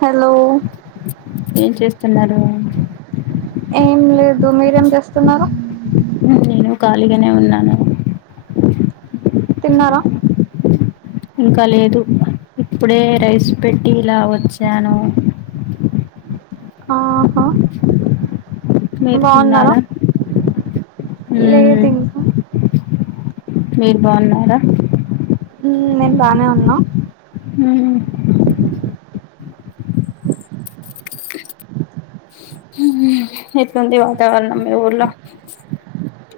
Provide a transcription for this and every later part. Hello ఏం చేస్తున్నారు ఏం లేదు మీరేం చేస్తున్నారు నేను ఖాళీగానే ఉన్నాను తిన్నారా ఇంకా లేదు ఇప్పుడే రైస్ పెట్టి ఇలా వచ్చాను ఆహా బాగున్నార ఊ మీరు బాగున్నారా ఊ నేను బానే ఉన్నా ఊ ఎట్లుంది వాతావరణ మీ ఊళ్ళో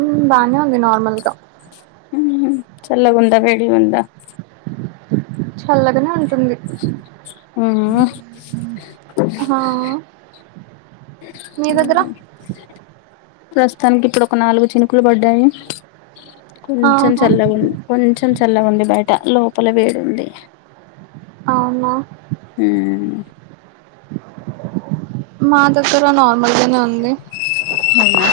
ఊ బానే ఉంది నార్మల్గా ఆ చల్ల గుందా వేడిగుందా చల్లగనే ఉం టుంది మ్మ్ ఆహా మీ దగ్గర ప్రస్తుతానికి ఇప్పుడు ఒక నాలుగు చినుకులు పడ్డాయి కొంచెం ఆహా చలగుంది కొంచెం చల్ల ఉంది బయట లోపల వేడుంది అవునా ఊ మా దగ్గర నార్మల్గనే ఉంది అవునా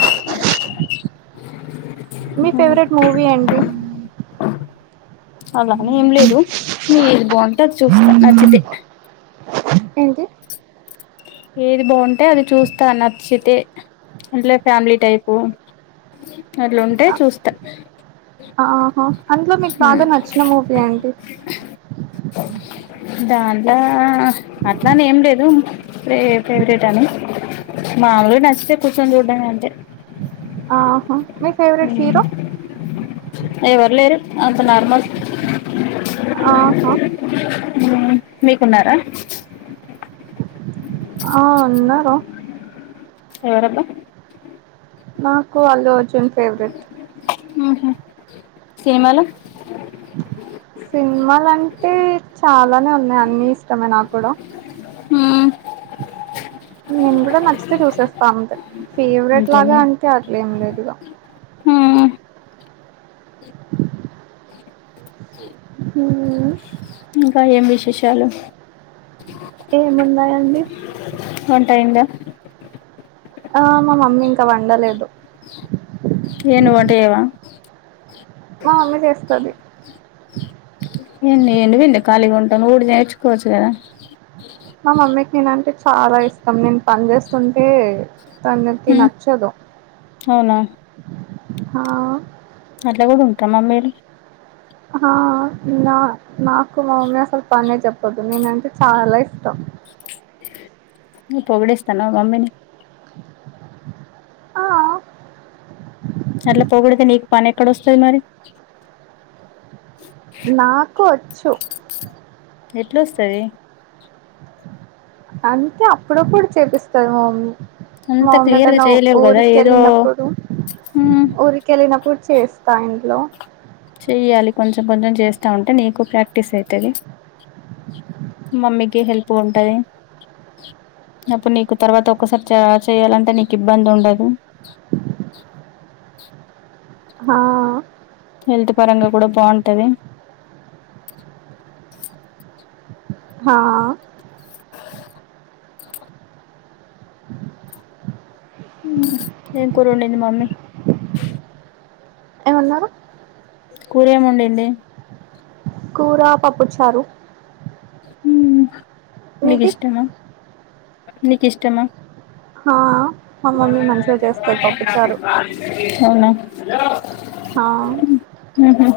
మీ మ్మ్. ఫేవరెట్ మూవీ ఏంటీ అలానే ఏం లేదు ఏది బాగుంటే అది చూస్తా నచ్చితే ఏంటి ఏది బాగుంటే అది చూస్తా నచ్చితే అట్లే ఫ్యామిలీ టైపు అట్లా ఉంటే చూస్తా ఆహా అందులో మీకు బాగా నచ్చిన మూవీ ఏంటీ దాన్లా హట్ అట్లనీ ఏం లేదు ప్రె ఫేవరెట్ అని మామూలుగా నచ్చితే కూర్చొని చూడ్డం అంతె ఆహ మీ ఫేవరెట్ హీరో ఎవరు లేరు అంత నార్మల్ ఆహా ఊ మీకున్నారా ఆ వున్నారు ఎవరబ్బ నాకు అల్లు అర్జున్ ఫేవరెట్ ఊహు సినిమాలు సినిమలంటే చాలానే ఉన్నాయి అన్ని ఇష్టమే నాకు కూడా ఆ నేను కూడా నచ్చితే చూసేస్తా అంతే ఫేవరెట్ అంతేనా లాగా అంటే అట్లే ఏం లేదిగ ఉమ్ అవునా ఇంక యేం విశేషాలు ఏమున్నాయండి వంట అయ్యిందా ఆ మామమ్మీ ఇంక వండలేదు యే నువ్వు వంట చెయ్యవ మామమ్మీ చేస్తది ఎందుకండి ఖాళీగా ఉండటం ఏదోటి నేర్చుకోవచ్చు కదా మా మమ్మీకి నేనంటే చాలా ఇష్టం నేను పని చేస్తుంటే తనకి నచ్చదు అవున హ అట్ల కూడా ఉంటర మమ్మీలు హా నా నాకు మాఅమ్మ అసలు పనే చెప్పదు నేనంటే చాలా ఇష్ట నువ్వు పొగిడేస్తున్నావ మమ్మీనీ ఆ అట్ల పొగుడుతే నీకు పని ఎక్కడొస్తది మరి చు ఎట్లొస్తది అంటె అప్పుడప్పుడు చేపిస్తాది మమమ్మీ మ అంత మమ్మి క్లియర్ గా ఎటైనా చేయలేవు కదా ఊరికి ఏదో వెళ్ళినప్పుడు హ్మ్ ఊరికెళ్ళినప్పుడు చేస్తా ఇంట్లో చెయ్యాలి కొంచెం కొంచెం చేస్తాఉంటే నీకు ప్రాక్టీస్ అయితది మమ్మీకి హెల్పుగ ఉంటది అప్పుడు నీకు తర్వాత ఒక్కసారే చేయాలంటే నీకు ఇబ్బంది ఉండదు హా హెల్త్ పరంగా కూడా బాగుంటది హా హు ఏం కురోండింది మామీ ఏమన్నారు కూరెం వండింది కూర పప్పుచారు హు నీకు మీది ఇష్టమా నీకు ఇష్టమా హా మా మమ్మీ మంచిగా చేస్తది పప్పుచారు అవునా హలో హ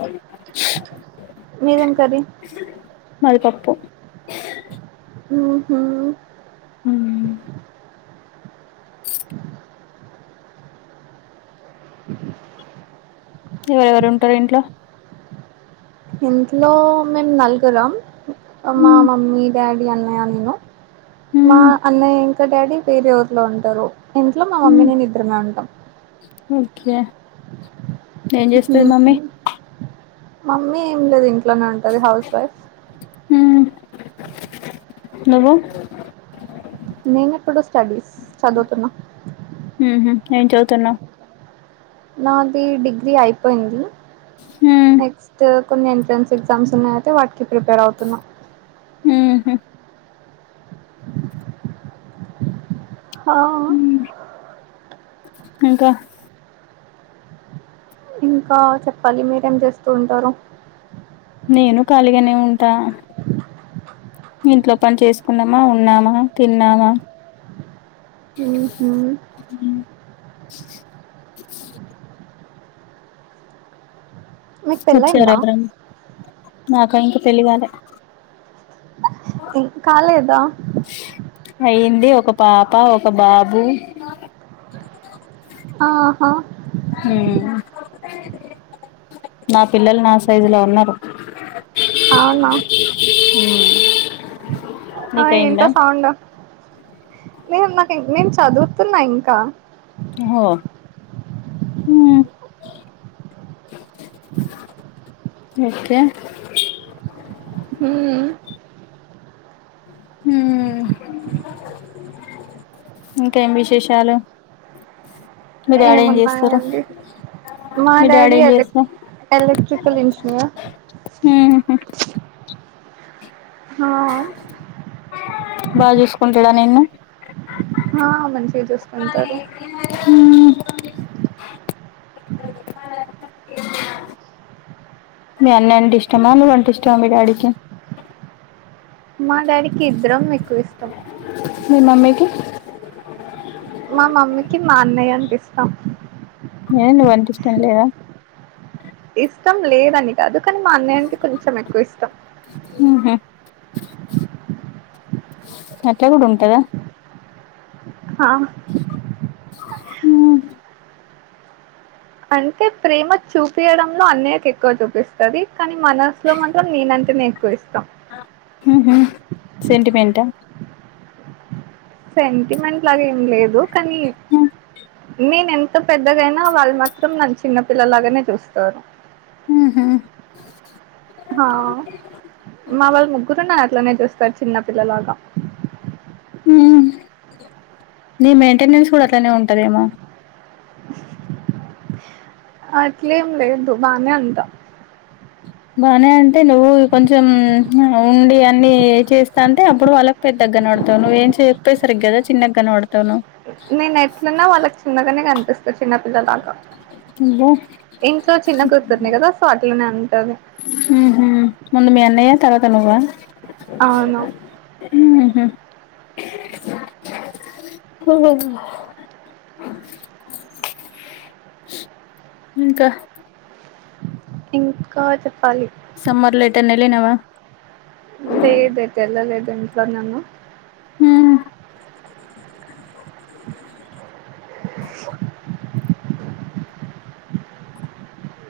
అ మీదేం కర్రీ మాది పప్పు ఊహూ ఊ ఎవరెవరు ఉంటారు ఇంట్ల ఇట్లో మేం నలుగురం అమ్మా హ్మ్ మమ్మీ డాడీ అన్నయ నేను మా హ్మ్ అన్నయ్య ఇంకా డాడీ వేరే ఊరిలో ఉంటరు ఇంట్లో మా మమ్మీ హ్మ్ నేను ఇద్దరమే ఉంటాం ఓకే ఏం చేస్తది మమ్మీ మమ్మీ ఏం లేదు ఇంట్లోనే ఉంటది హౌస్ వైఫ్ హు నువ్వు నేను ఇప్పుడు స్టడీస్ చదువుతున్నా ఉహు ఏం చదుతున్నావు నాది డిగ్రీ అయిపోయింది హ్మ్ నెక్స్ట్ కొన్ని ఎంట్రన్స్ ఎగ్జామ్స్ ఉన్నాయి అయితే వాటికి ప్రిపేర్ అవుతున్నాం. ఉహు ఆ హ్మ్ ఇంకా ఇంకా చెప్పాలి మీరేం చేస్తూ ఉంటారు. నేను ఖాళీగానే ఉంటా. ఇంట్లో పని చేసుకున్నామా, ఉన్నామా, తిన్నామా. ఉహూ మీకు వచ్చారు పెళ్లయిందా ఎవరన్నా నాకా ఇంక పెళ్లి కాలే [unintelligible] కాలేదా అయ్యింది ఒక పాప, ఒక బాబు. ఆహా హు నా పిల్లలు నా సైజులో ఉన్నారు. అవున హు ఆ ఏంటా సౌండ్ నేను, నాకు నేను చదువుతున్నా ఇంకా. ఓహో ఓకే [inaudible] హ్మ్ ఇంకేం విశేషాలు. మీ డాడీ ఏం చేస్తారు, ఏమున్నాయండి మీ డాడీ ఏం చేస్తా. [unintelligible] [unintelligible] ఇంచినవా ఉహు ఆ బాచూసుకుంటాడ నిన్ను ఆ మంచిగా చూసుకుంటారు హు మీ అన్న అంటె ఇష్టమా, నువ్వంటే ఇష్టమా మీ డాడికి? మా డాడీకి ఇద్దరం ఎక్కువ ఇష్టం. మీ మమ్మీకి మా మమ్మీకి మా అన్నయ్య అంటే ఇష్టం. ఏ నువ్వంటే ఇష్టం లేదా? ఇష్టం లేదని కాదు కానీ మా అన్నయ్యంటే కొంచెం ఎక్కువ ఇష్టం. ఉహు అట్లా కూడా ఉంటదా! ఆ అ అంటే ప్రేమ చూపియడంలో అన్నయ్యకు ఎక్కువ చూపిస్తది, కానీ మనసులో మాత్రం నేనం. టేనే ఎక్కువ ఇష్టం. ఉహు సెంటిమెంటా సెంటిమెంట్ లాగ ఏం లేదు కానీ నేనేం. త పెద్దగైనా వాళ్ళు మాత్రం నన్ చిన్న పిల్లలాగానే చూస్తారు. ఉహు ఆ మా వాళ్ళు ముగ్గురు నన్ అట్లనే చూస్తారు చిన్నపిల్లలాగా. [inaudible] నీ మెయింటెనెన్స్ కూడా అట్లానే ఉంటందేమో. అట్లేం లేదు బానే ఉంటా. బానే అంటే నువ్వు కొంచెం [unintelligible] ఉండి, అన్ని ఏ చేస్తాంటే అప్పుడు వాళ్ళకు పెద్ద. గానపప్తాన్నవ్ ఏం చెప్పేసరిగ్గాదా చిన్న కనపడతాన్నావ్. నేను ఎట్లున్నా వాళ్ళకి చిన్నగానే కన్ ఇంకా చిన్న పిల్లలాగా అబ్బో ఇంట్లో చిన్న కూతురినే కదా ఫార్టీ ఉన్నాయి హు ఉహ్మ్ ముందు మీ అన్నయ్య తర్వాత నువ్వా అవును హ్మ్ ఉ ఇంకా ఇకా చే సమ్మర్‌ల ఎటన్నా ఎళ్ళినావా లేదే ఎతెల్ల లేదు ఇంట్లోనే ఉన్న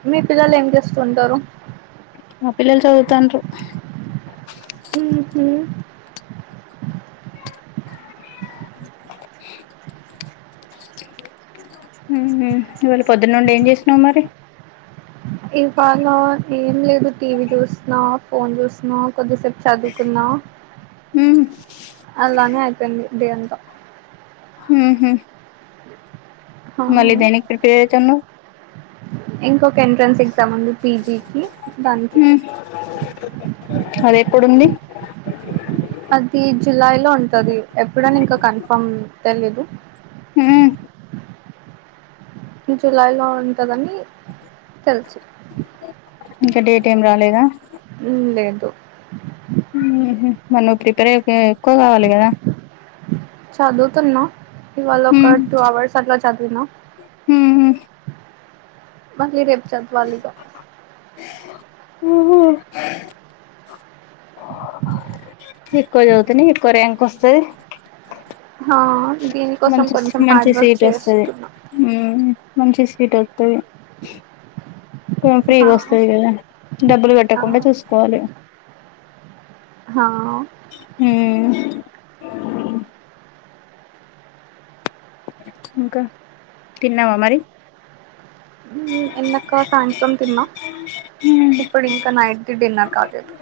మీ పిల్లలు ఏం చేస్తుంటారు ఆ పిల్లలు చదువుతాంట్రు ఉహు మ్మ్ ఉమ్మ్ ఇవాళ పొద్దున్న నుండి ఏం చేస్తున్నావ్ మరి ఇవాళ ఏం లేదు టీవీ చూసినా ఫోన్ చూసినా కొద్దిసేపు చదువుకున్నా మ్మ్ అలానే అయిపోయింది డే అంతా మ్మ్ ఉహ్మ్ ఆ మళ్ళీ దేనికి ప్రిపేర్ అయితున్నావ్ ఇంకొక ఎంట్రెన్స్ ఎగ్జామ్ ఉంది పీజీకి దానికి అదెక్కడుంది అది జులై లో ఉంటది ఎప్పుడని ఇంకా కన్ఫర్మ్ తెలీదు ఉమ్మ్ జులై లో ఉంటదని తెలుసు ఇంకా డేట్ ఏం రాలేదా ఉమ్మ్ లేదు మ్మ్ ఉహ్మ్ మళ్ళీ నువ్వు ప్రిపేర్ అయ్యేకి ఎక్కువ కావాలి కదా చదువుతున్నా ఇవాళ ఒక హ్మ్ టూ అవర్స్ అట్లా చదివిన హ్మ్ మళ్ళీ రేపు చదవాలి ఇగ మ్మ్ ఉమ్మ్ ఎక్కువ చదివితేనే ఎక్కువ ర్యాంక్ వస్తాది హ మంచి మంచి సీట్ వస్తాది ఉమ్మ్ మంచి సీట్ వతది టోన్ హా ఫ్రీగా వస్తది కదా డబ్బులు హా పెట్టకుండా చూసుకోవాలి హ హ్మ్ ఇంకా తిన్నావా మరి మ్మ్ ఇంద్దాకా సాయంత్రం తిన్న ఇప్పుడు ఇంకా నైట్ కి డిన్నర్ కాలేదు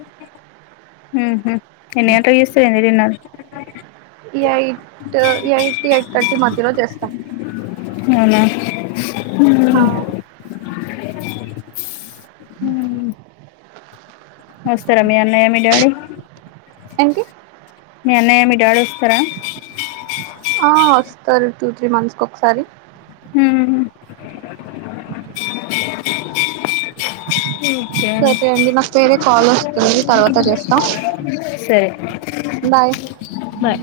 మ్మ్ ఉహ్మ్ ఎన్ని గంటలకు చేస్తావేంది డిన్నర్ ఇగ ఎట్ ఎయిట్ ఎయిట్ థర్టీ మధ్యలో చేస్తా అవునా హా ఉహ్మ్ వస్తారా మీ అన్నయ్య మీ డాడీ ఏంటి మీ అన్నయ్య మీ డాడీ వస్తారా ఆ వస్తారు టూ త్రీ మంత్స్ కి ఒకసారి ఉమ్మ్ సరే అండి నాకు వేరే కాల్ వస్తుంది తర్వాత చేస్తా సరే బాయ్ బాయ్